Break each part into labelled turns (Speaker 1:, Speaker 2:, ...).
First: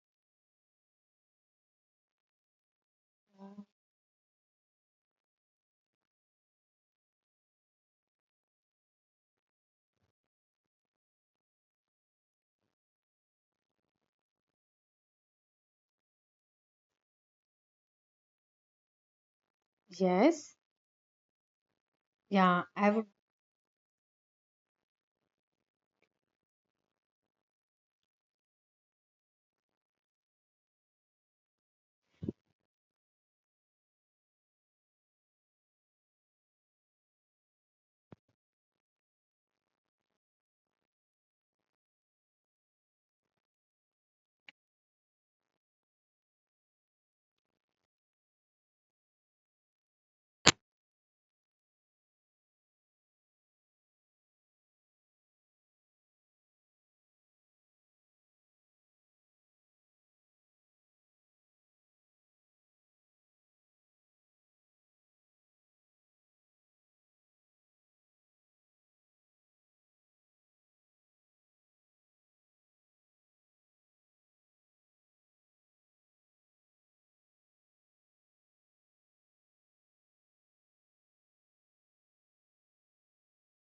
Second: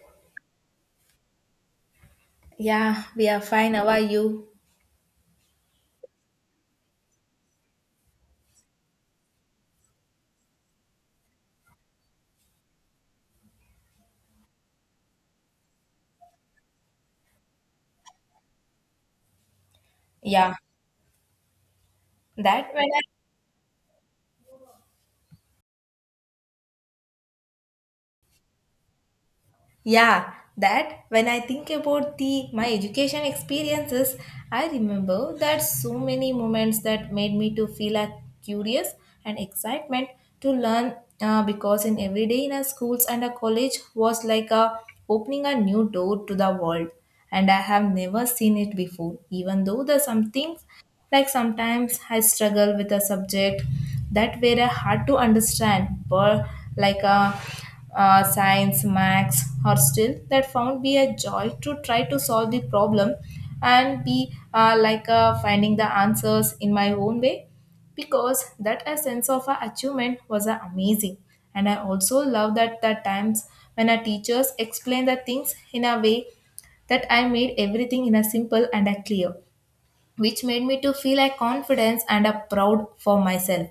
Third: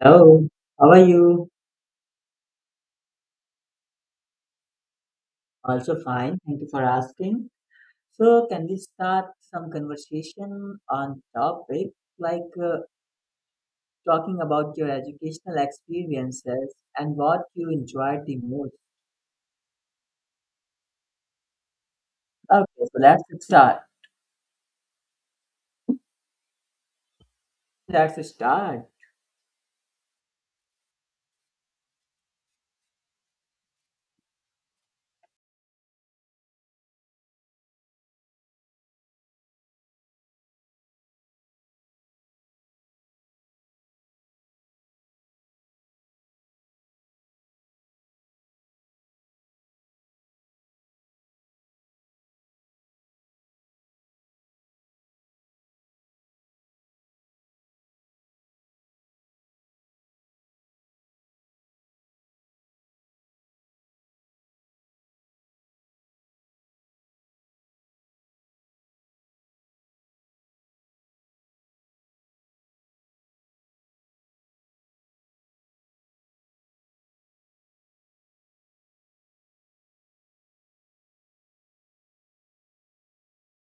Speaker 1: Hello, how are you?
Speaker 2: Yeah, we are fine. How are you?
Speaker 1: Also fine. Thank you for asking. So, can we start some conversation on topic like uh, talking about your educational experiences and what you enjoyed the most?
Speaker 2: Yeah,
Speaker 3: Yes, yeah,
Speaker 1: Okay,
Speaker 2: that when
Speaker 3: I
Speaker 1: so
Speaker 2: I,
Speaker 3: would.
Speaker 1: let's start. Let's start.
Speaker 2: yeah, that when I think about the my education experiences, I remember that so many moments that made me to feel a curious and excitement to learn because in every day in our schools and a college was like a opening a new door to the world and I have never seen it before even though the some things. Like sometimes I struggle with a subject that were hard to understand, but like a, science, max, or still that found be a joy to try to solve the problem and be finding the answers in my own way because that a sense of a achievement was a amazing. And I also love that the times when our teachers explain the things in a way that I made everything in a simple and a clear, which made me to feel a confidence and a proud for myself.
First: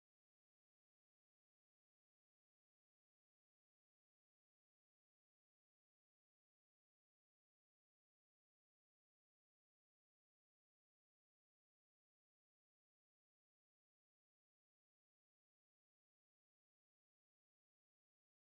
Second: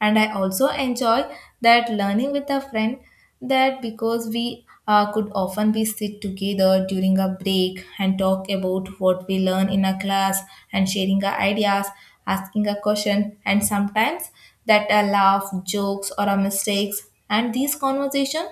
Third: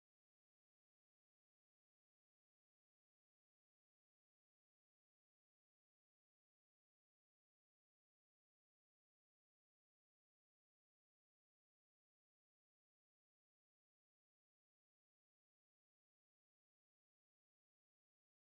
Speaker 2: And I also enjoy that learning with a friend, that because we could often be sit together during a break and talk about what we learn in a class and sharing our ideas, asking a question, and sometimes that a laugh jokes or a mistakes. And these conversation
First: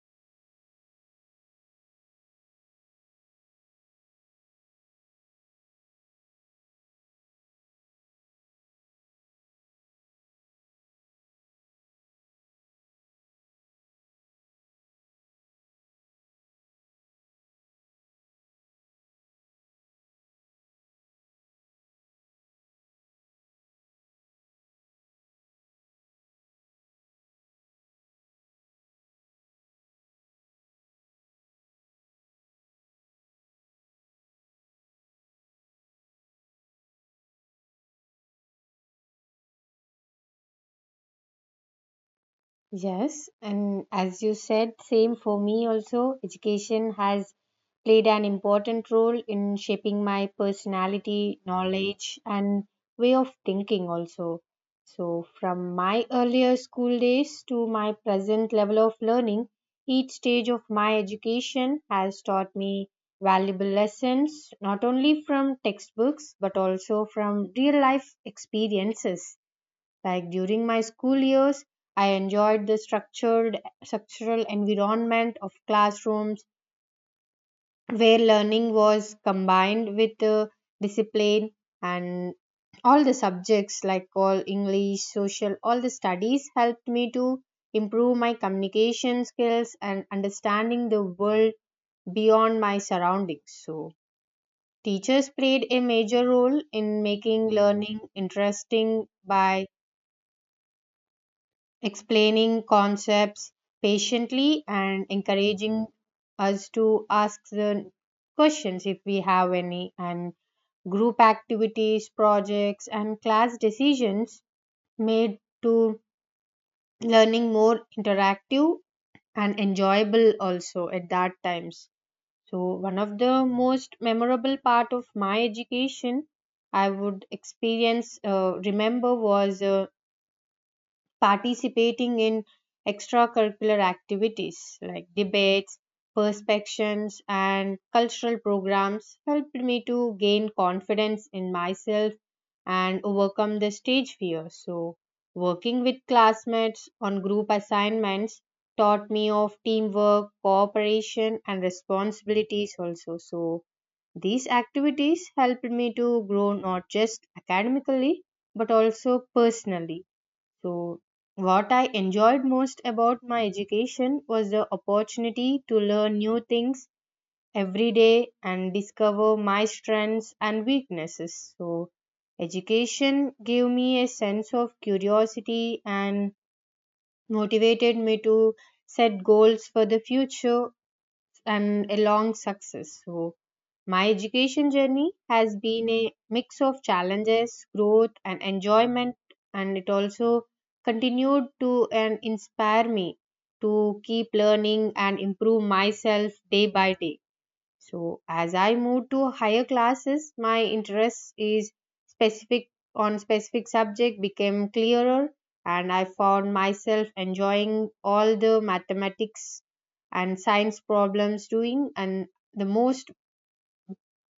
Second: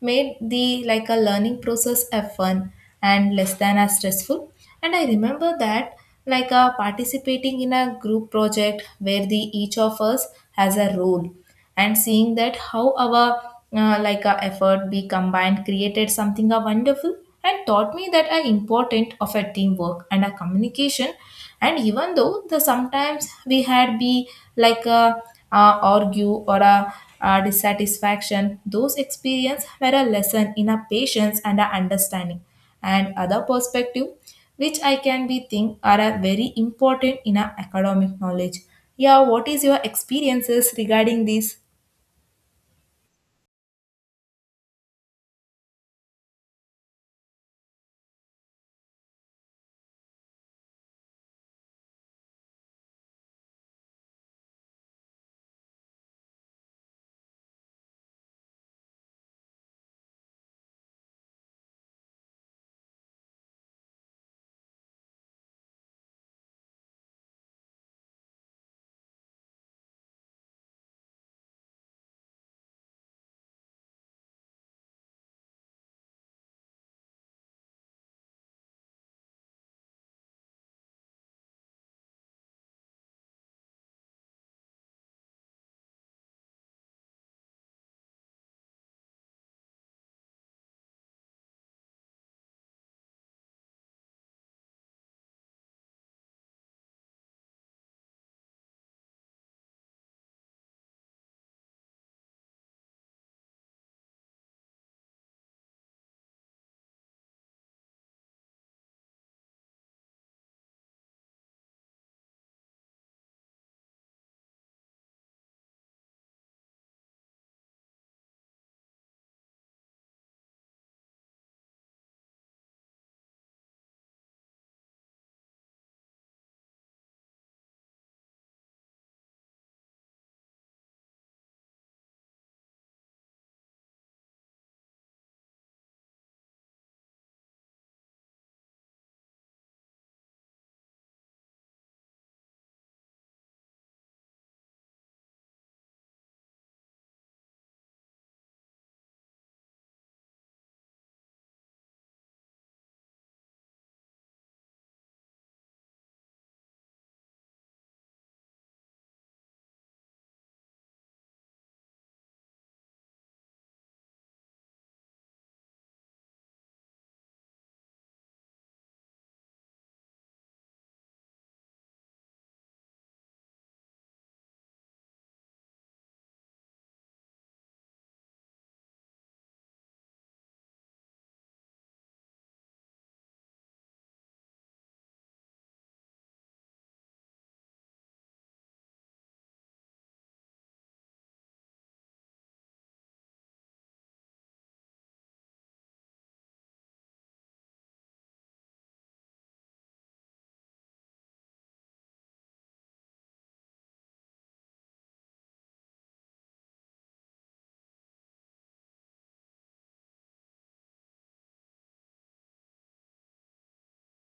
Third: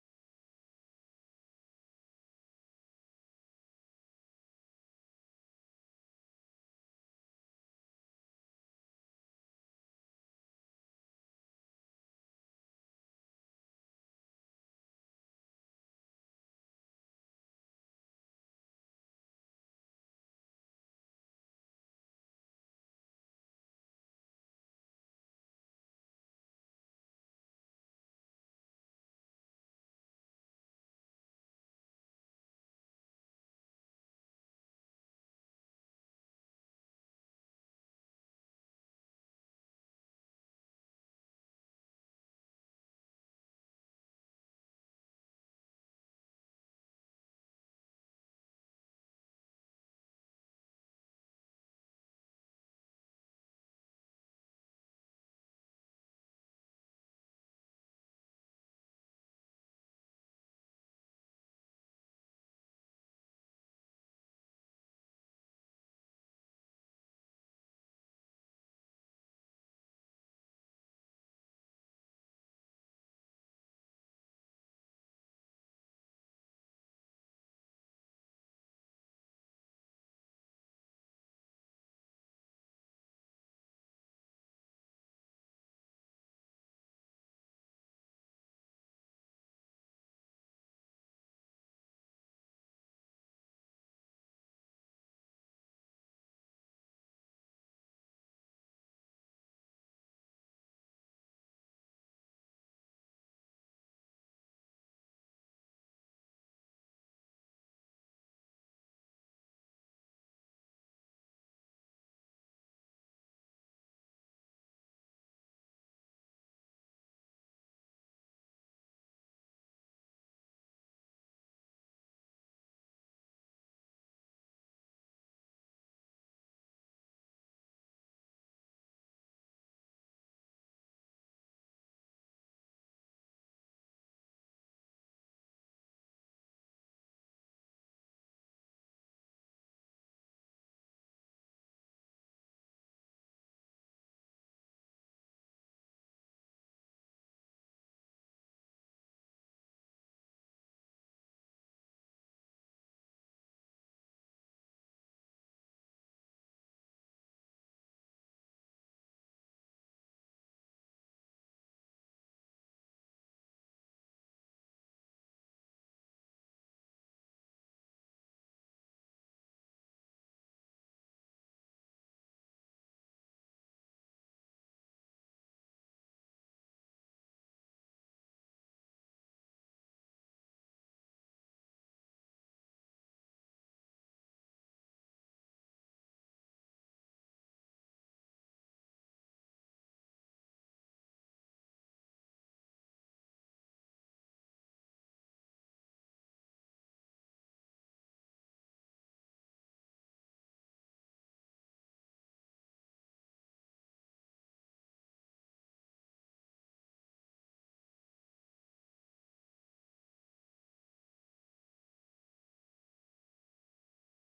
Speaker 2: made the like a learning process a fun and less than as stressful. And I remember that like a participating in a group project where the each of us has a role, and seeing that how our like a effort be combined created something a wonderful and taught me that are important of a teamwork and a communication. And even though the sometimes we had be like a, argue or a, dissatisfaction, those experience were a lesson in a patience and a understanding and other perspective, which I can be think are a very important in a academic knowledge. Yeah, what is your experiences regarding this?
Speaker 3: Yes, and as you said, same for me also. Education has played an important role in shaping my personality, knowledge, and way of thinking also. So, from my earlier school days to my present level of learning, each stage of my education has taught me valuable lessons, not only from textbooks, but also from real life experiences. Like during my school years, I enjoyed the structured structural environment of classrooms where learning was combined with discipline, and all the subjects like all English, social, all the studies helped me to improve my communication skills and understanding the world beyond my surroundings. So, teachers played a major role in making learning interesting by explaining concepts patiently and encouraging us to ask the questions if we have any, and group activities, projects, and class decisions made to learning more interactive and enjoyable also at that times. So, one of the most memorable part of my education, I would experience remember was participating in extracurricular activities like debates, perspectives, and cultural programs helped me to gain confidence in myself and overcome the stage fear. So, working with classmates on group assignments taught me of teamwork, cooperation, and responsibilities also. So, these activities helped me to grow not just academically but also personally. So, what I enjoyed most about my education was the opportunity to learn new things every day and discover my strengths and weaknesses. So, education gave me a sense of curiosity and motivated me to set goals for the future and a long success. So, my education journey has been a mix of challenges, growth, and enjoyment, and it also continued to and inspire me to keep learning and improve myself day by day. So, as I move to higher classes, my interest is specific on specific subject became clearer, and I found myself enjoying all the mathematics and science problems doing and the most,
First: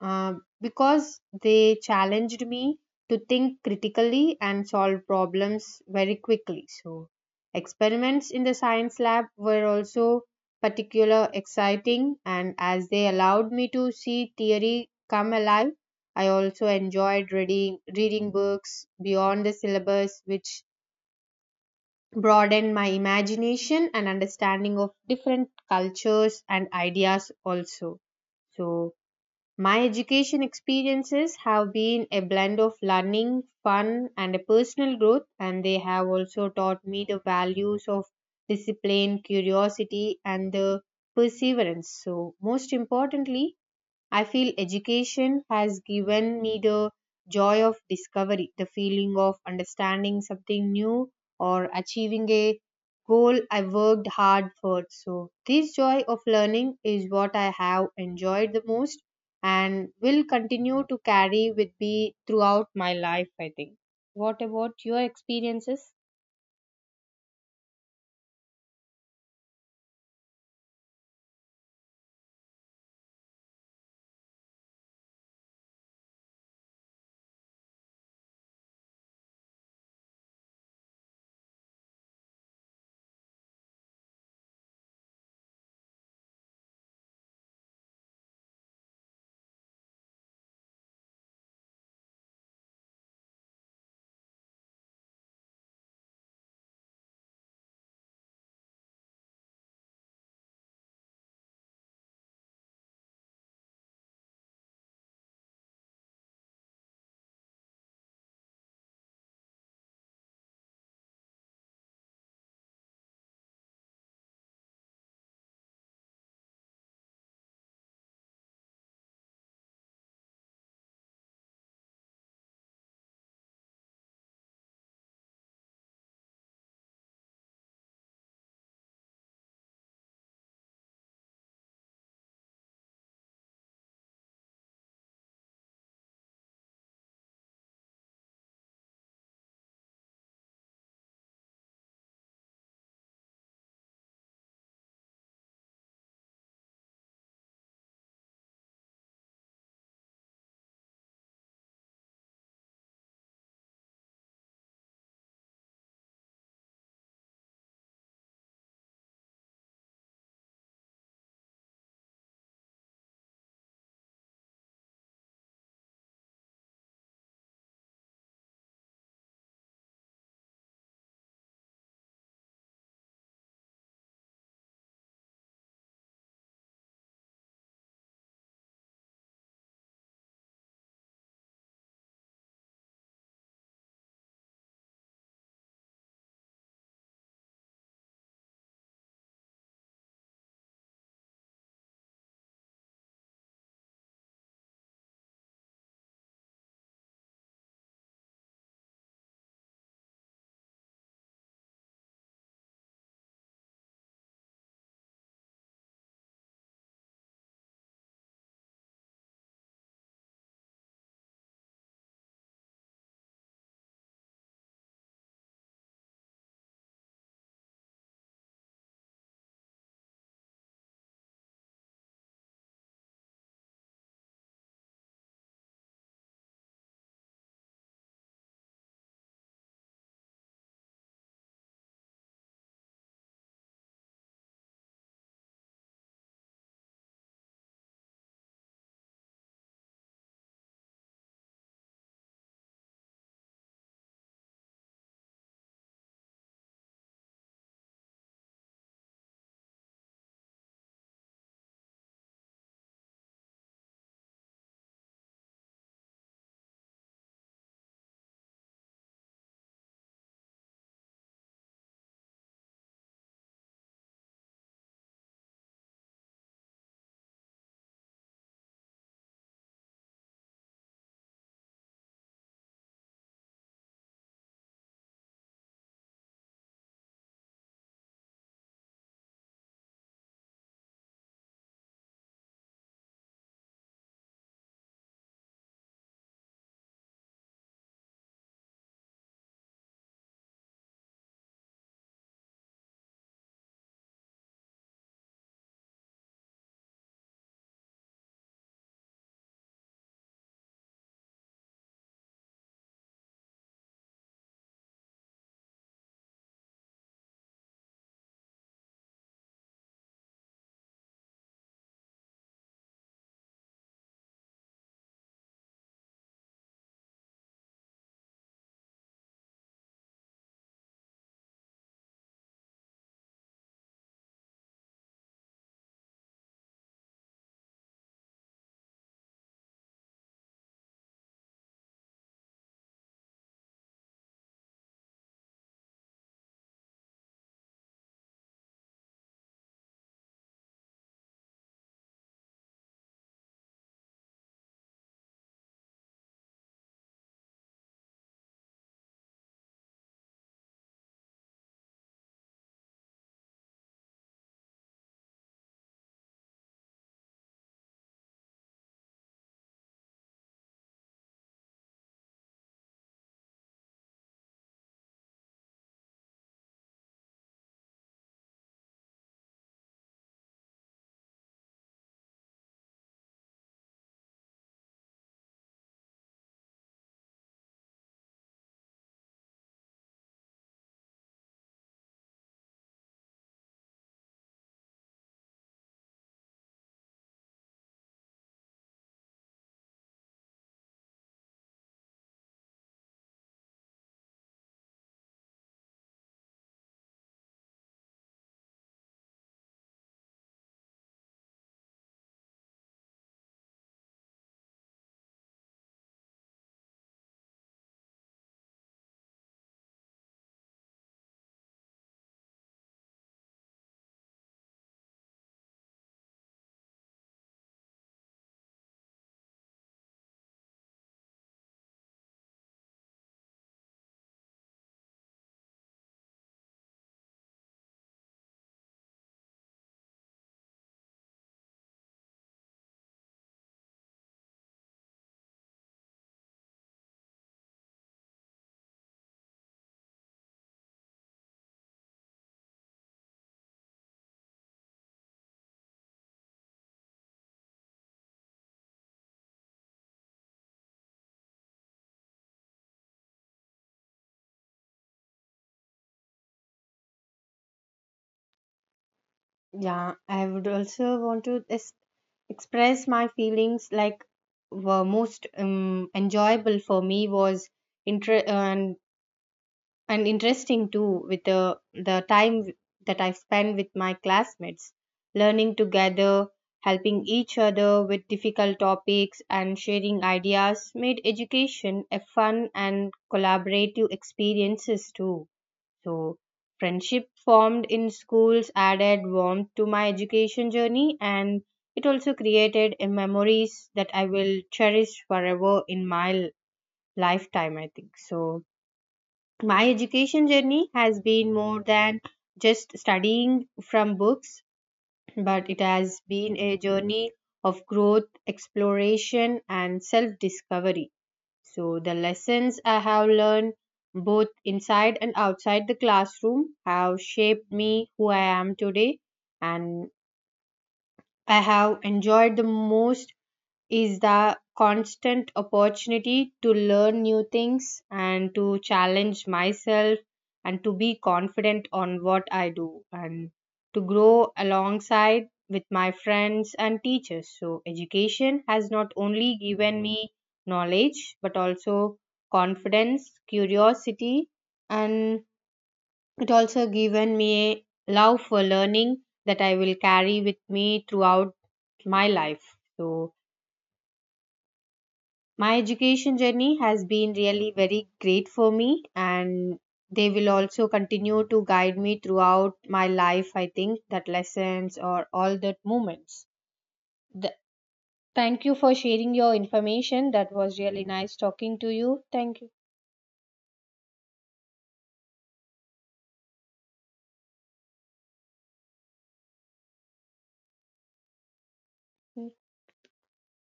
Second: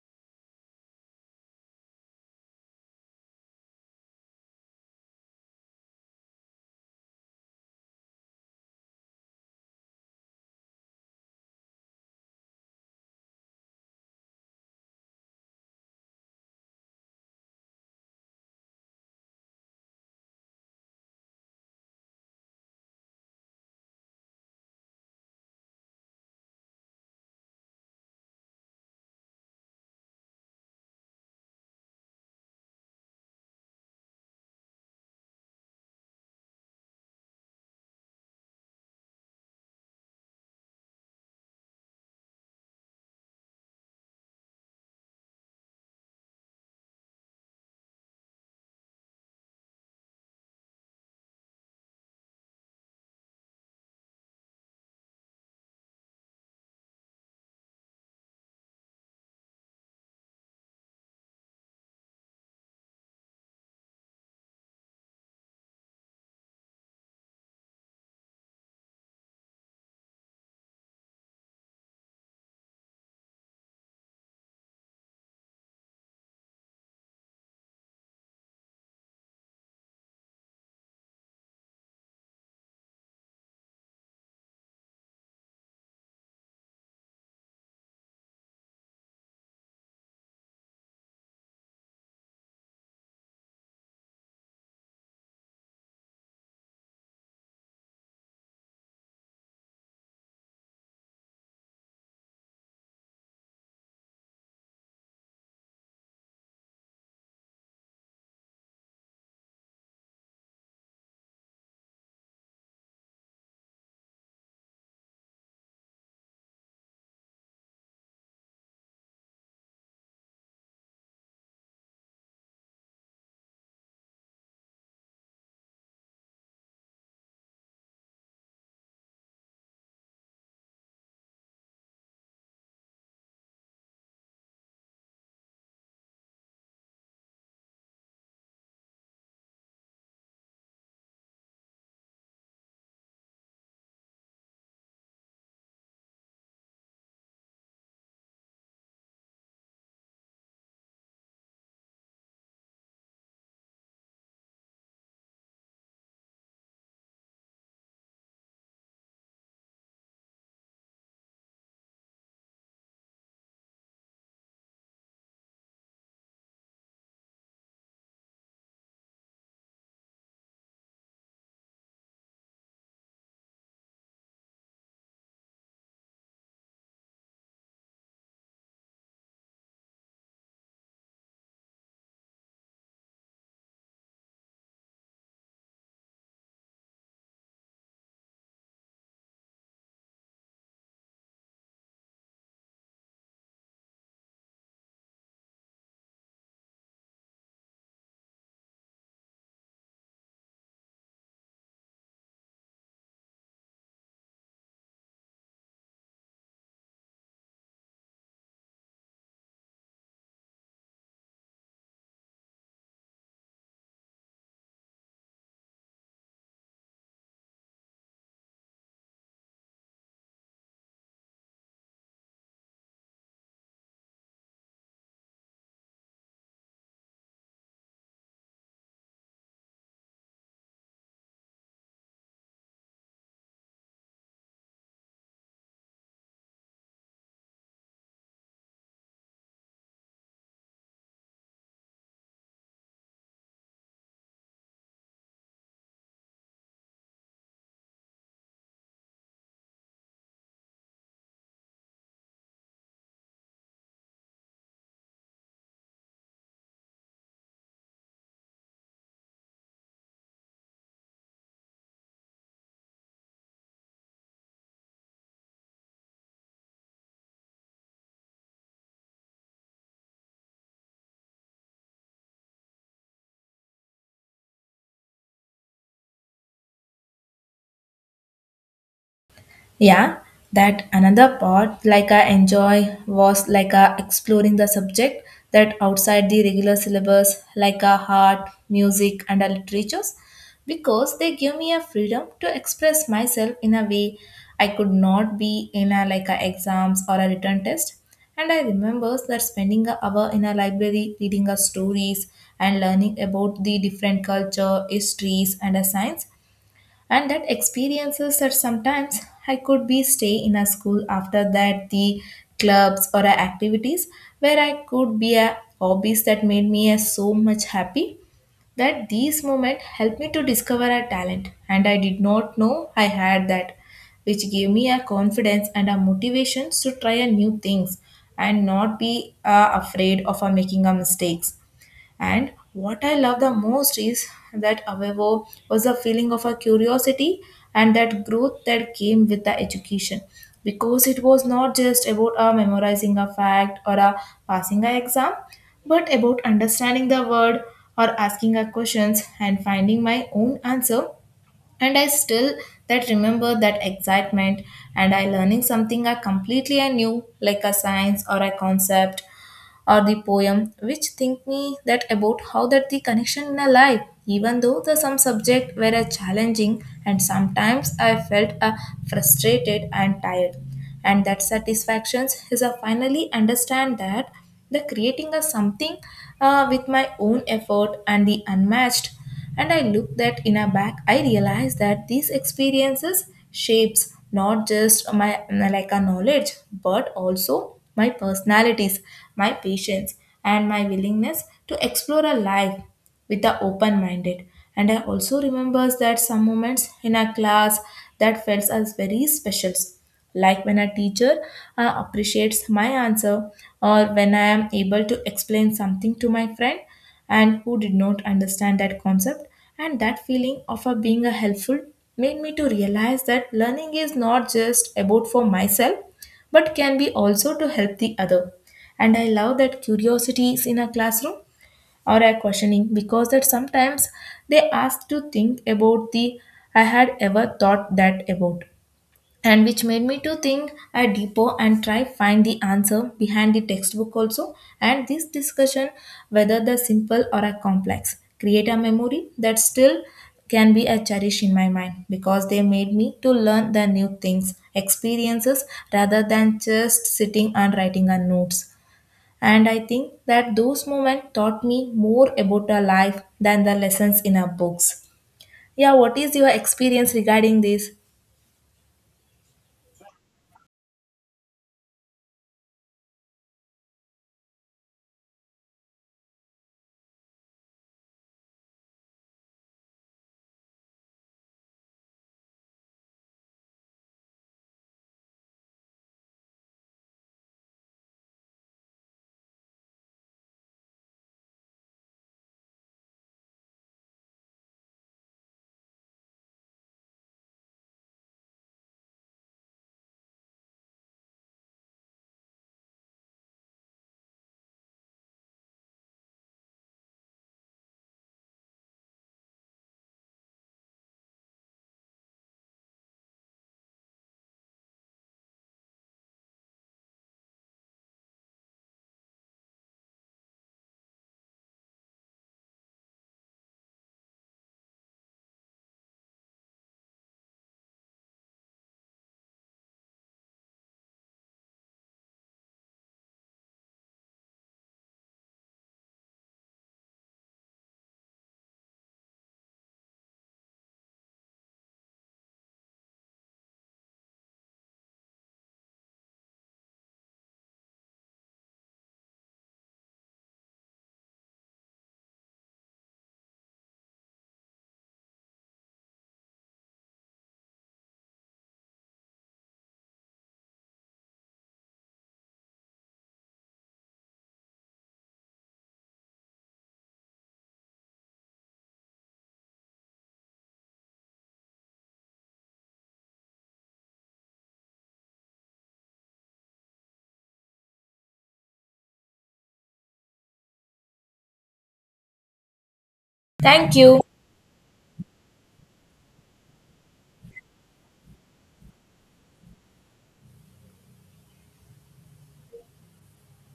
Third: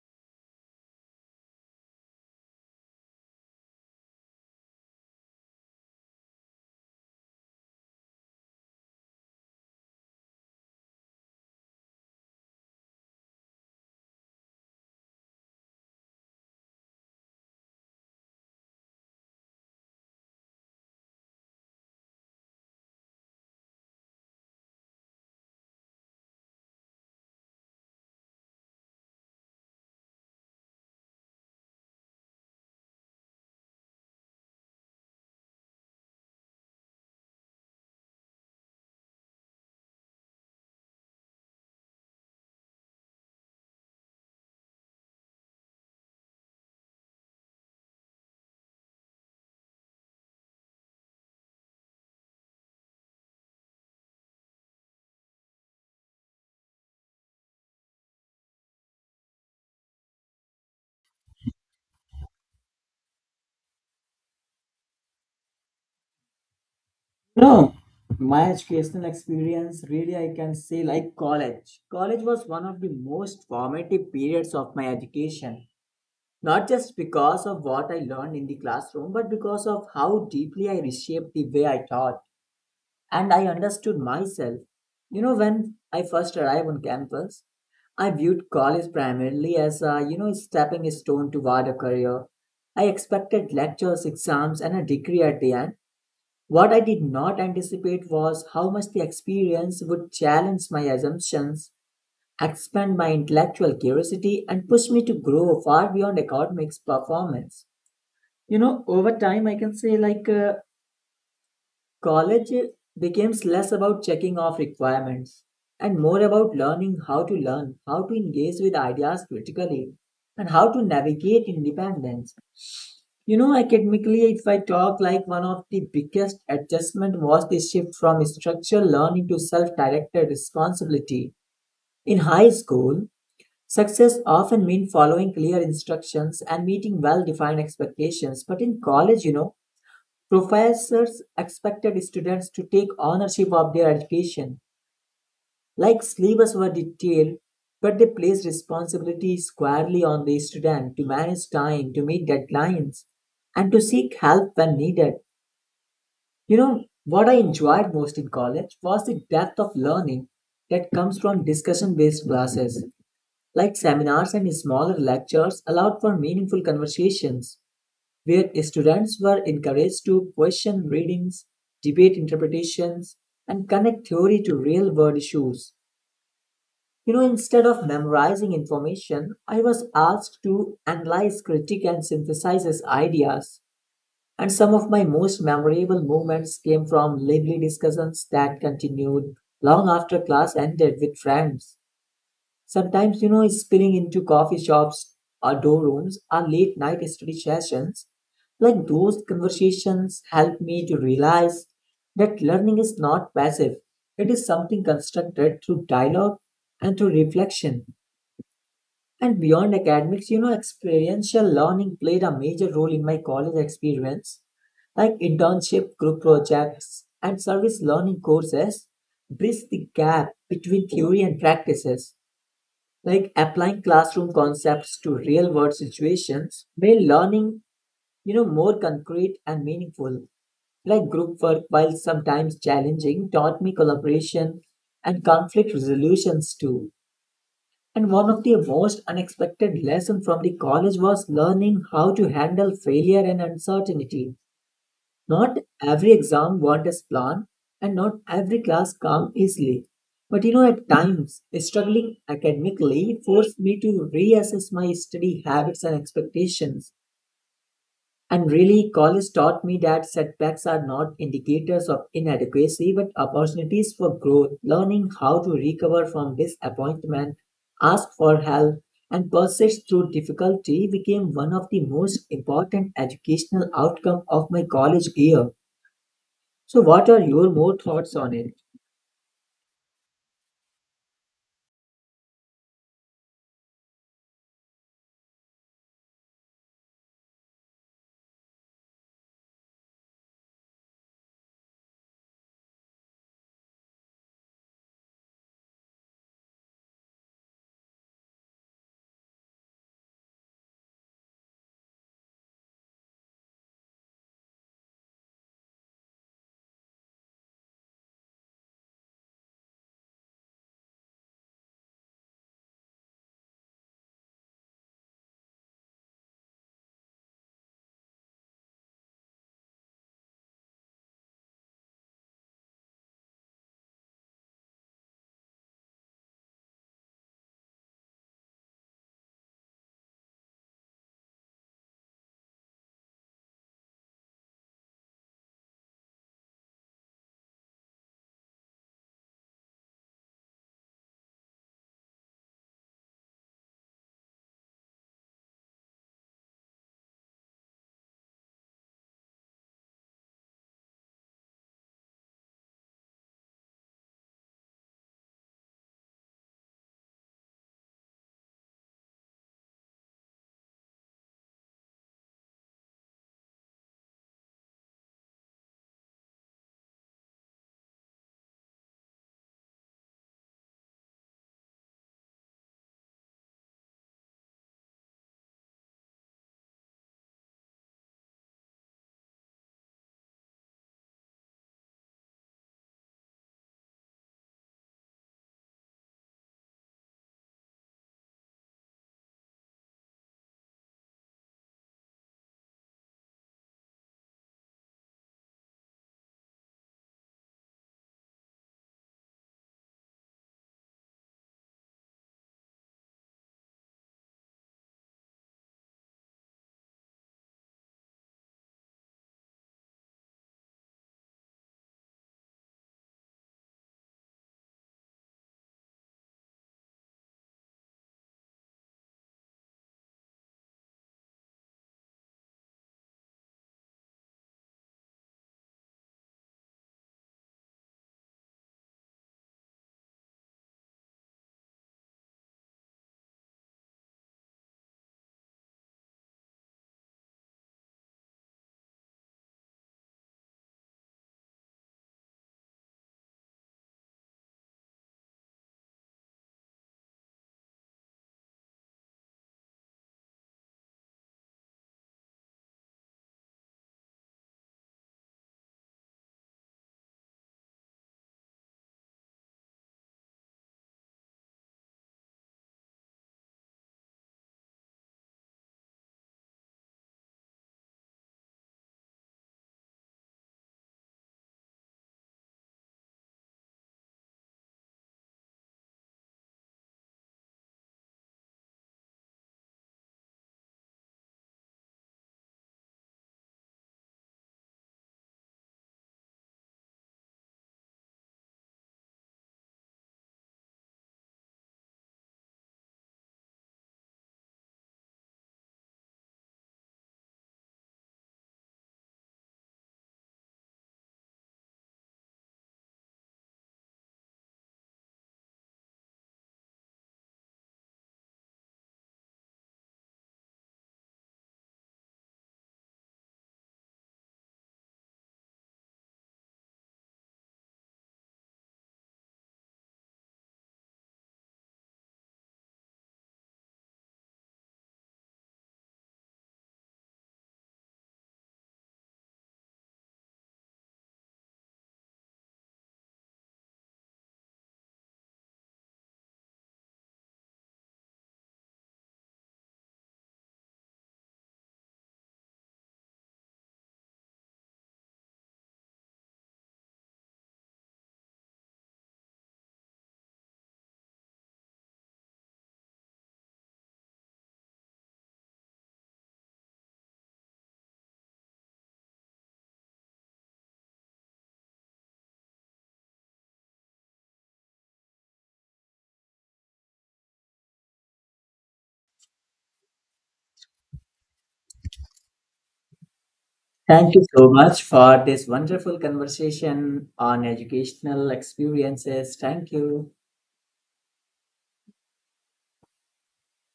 Speaker 3: uh, because they challenged me to think critically and solve problems very quickly. So, experiments in the science lab were also particular exciting, and as they allowed me to see theory come alive. I also enjoyed reading books beyond the syllabus, which broadened my imagination and understanding of different cultures and ideas also. So, my education experiences have been a blend of learning, fun, and a personal growth, and they have also taught me the values of discipline, curiosity, and the perseverance. So, most importantly, I feel education has given me the joy of discovery, the feeling of understanding something new or achieving a goal I worked hard for. So, this joy of learning is what I have enjoyed the most and will continue to carry with me throughout my life, I think. What about your experiences?
Speaker 1: No, my educational experience really I can say like college. College was one of the most formative periods of my education, not just because of what I learned in the classroom, but because of how deeply I reshaped the way I taught and I understood myself. You know, when I first arrived on campus, I viewed college primarily as a, you know, stepping stone toward a career. I expected lectures, exams, and a degree at the end. What I did not anticipate was how much the experience would challenge my assumptions, expand my intellectual curiosity, and push me to grow far beyond academics performance. You know, over time, I can say college becomes less about checking off requirements and more about learning how to learn, how to engage with ideas critically, and how to navigate independence. You know, academically, if I talk like one of the biggest adjustment was the shift from structural learning to self-directed responsibility. In high school, success often meant following clear instructions and meeting well-defined expectations. But in college, you know, professors expected students to take ownership of their education, like syllabus were detailed, but they placed responsibility squarely on the student to manage time, to meet deadlines, and to seek help when needed. You know, what I enjoyed most in college was the depth of learning that comes from discussion based classes, like seminars and smaller lectures, allowed for meaningful conversations where students were encouraged to question readings, debate interpretations, and connect theory to real world issues. You know, instead of memorizing information, I was asked to analyze, critique, and synthesize his ideas. And some of my most memorable moments came from lively discussions that continued long after class ended with friends. Sometimes, you know, it's spilling into coffee shops or dorm rooms or late night study sessions. Like those conversations help me to realize that learning is not passive. It is something constructed through dialogue and through reflection. And beyond academics, you know, experiential learning played a major role in my college experience. Like internship, group projects, and service learning courses bridge the gap between theory and practices, like applying classroom concepts to real world situations made learning, you know, more concrete and meaningful. Like group work, while sometimes challenging, taught me collaboration and conflict resolutions too. And one of the most unexpected lessons from the college was learning how to handle failure and uncertainty. Not every exam went as planned, and not every class came easily. But you know, at times, struggling academically forced me to reassess my study habits and expectations. And really, college taught me that setbacks are not indicators of inadequacy, but opportunities for growth. Learning how to recover from disappointment, ask for help, and persist through difficulty became one of the most important educational outcomes of my college year. So, what are your more thoughts on it?
Speaker 2: Yeah, that another part like I enjoy was like exploring the subject that outside the regular syllabus, like art, music, and literatures, because they give me a freedom to express myself in a way I could not be in a like a exams or a written test. And I remember that spending an hour in a library reading a stories and learning about the different culture, histories, and a science. And that experiences that sometimes I could be stay in a school after that the clubs or a activities where I could be a hobbies that made me a so much happy, that these moments helped me to discover a talent and I did not know I had that, which gave me a confidence and a motivation to try a new things and not be afraid of making a mistakes. And what I love the most is that Avevo was a feeling of a curiosity and that growth that came with the education. Because it was not just about memorizing a fact or passing an exam, but about understanding the word or asking a questions and finding my own answer. And I still that remember that excitement and I learning something I completely I knew, like a science or a concept or the poem, which think me that about how that the connection in a life, even though the some subject were a challenging and sometimes I felt a frustrated and tired. And that satisfactions is a finally understand that the creating a something with my own effort and the unmatched. And I look that in a back, I realize that these experiences shapes not just my like a knowledge, but also my personalities, my patience, and my willingness to explore a life with the open minded. And I also remembers that some moments in a class that felt as very special, like when a teacher appreciates my answer, or when I am able to explain something to my friend and who did not understand that concept, and that feeling of being a helpful made me to realize that learning is not just about for myself but can be also to help the other. And I love that curiosity is in a classroom or a questioning, because that sometimes they ask to think about the I had ever thought that about, and which made me to think a deeper and try find the answer behind the textbook also. And this discussion, whether the simple or a complex, create a memory that still can be a cherish in my mind, because they made me to learn the new things experiences rather than just sitting and writing on notes. And I think that those moments taught me more about a life than the lessons in our books. Yeah, what is your experience regarding this?
Speaker 3: Yeah, I would also want to es- express my feelings. Like, were most enjoyable for me was inter and interesting too with the that I spent with my classmates, learning together, helping each other with difficult topics and sharing ideas made education a fun and collaborative experiences too. So, friendship formed in schools added warmth to my education journey, and it also created a memories that I will cherish forever in my lifetime, I think. So, my education journey has been more than just studying from books, but it has been a journey of growth, exploration, and self discovery. So, the lessons I have learned both inside and outside the classroom have shaped me who I am today, and I have enjoyed the most is the constant opportunity to learn new things and to challenge myself and to be confident on what I do and to grow alongside with my friends and teachers. So, education has not only given me knowledge but also confidence, curiosity, and it also given me a love for learning that I will carry with me throughout my life. So, my education journey has been really very great for me, and they will also continue to guide me throughout my life. I think that lessons or all that moments. Th- Thank you for sharing your information. That was really nice talking to you. Thank you.
Speaker 2: Thank
Speaker 1: Thank
Speaker 2: you.
Speaker 1: you so much for this wonderful conversation on educational experiences. Thank you.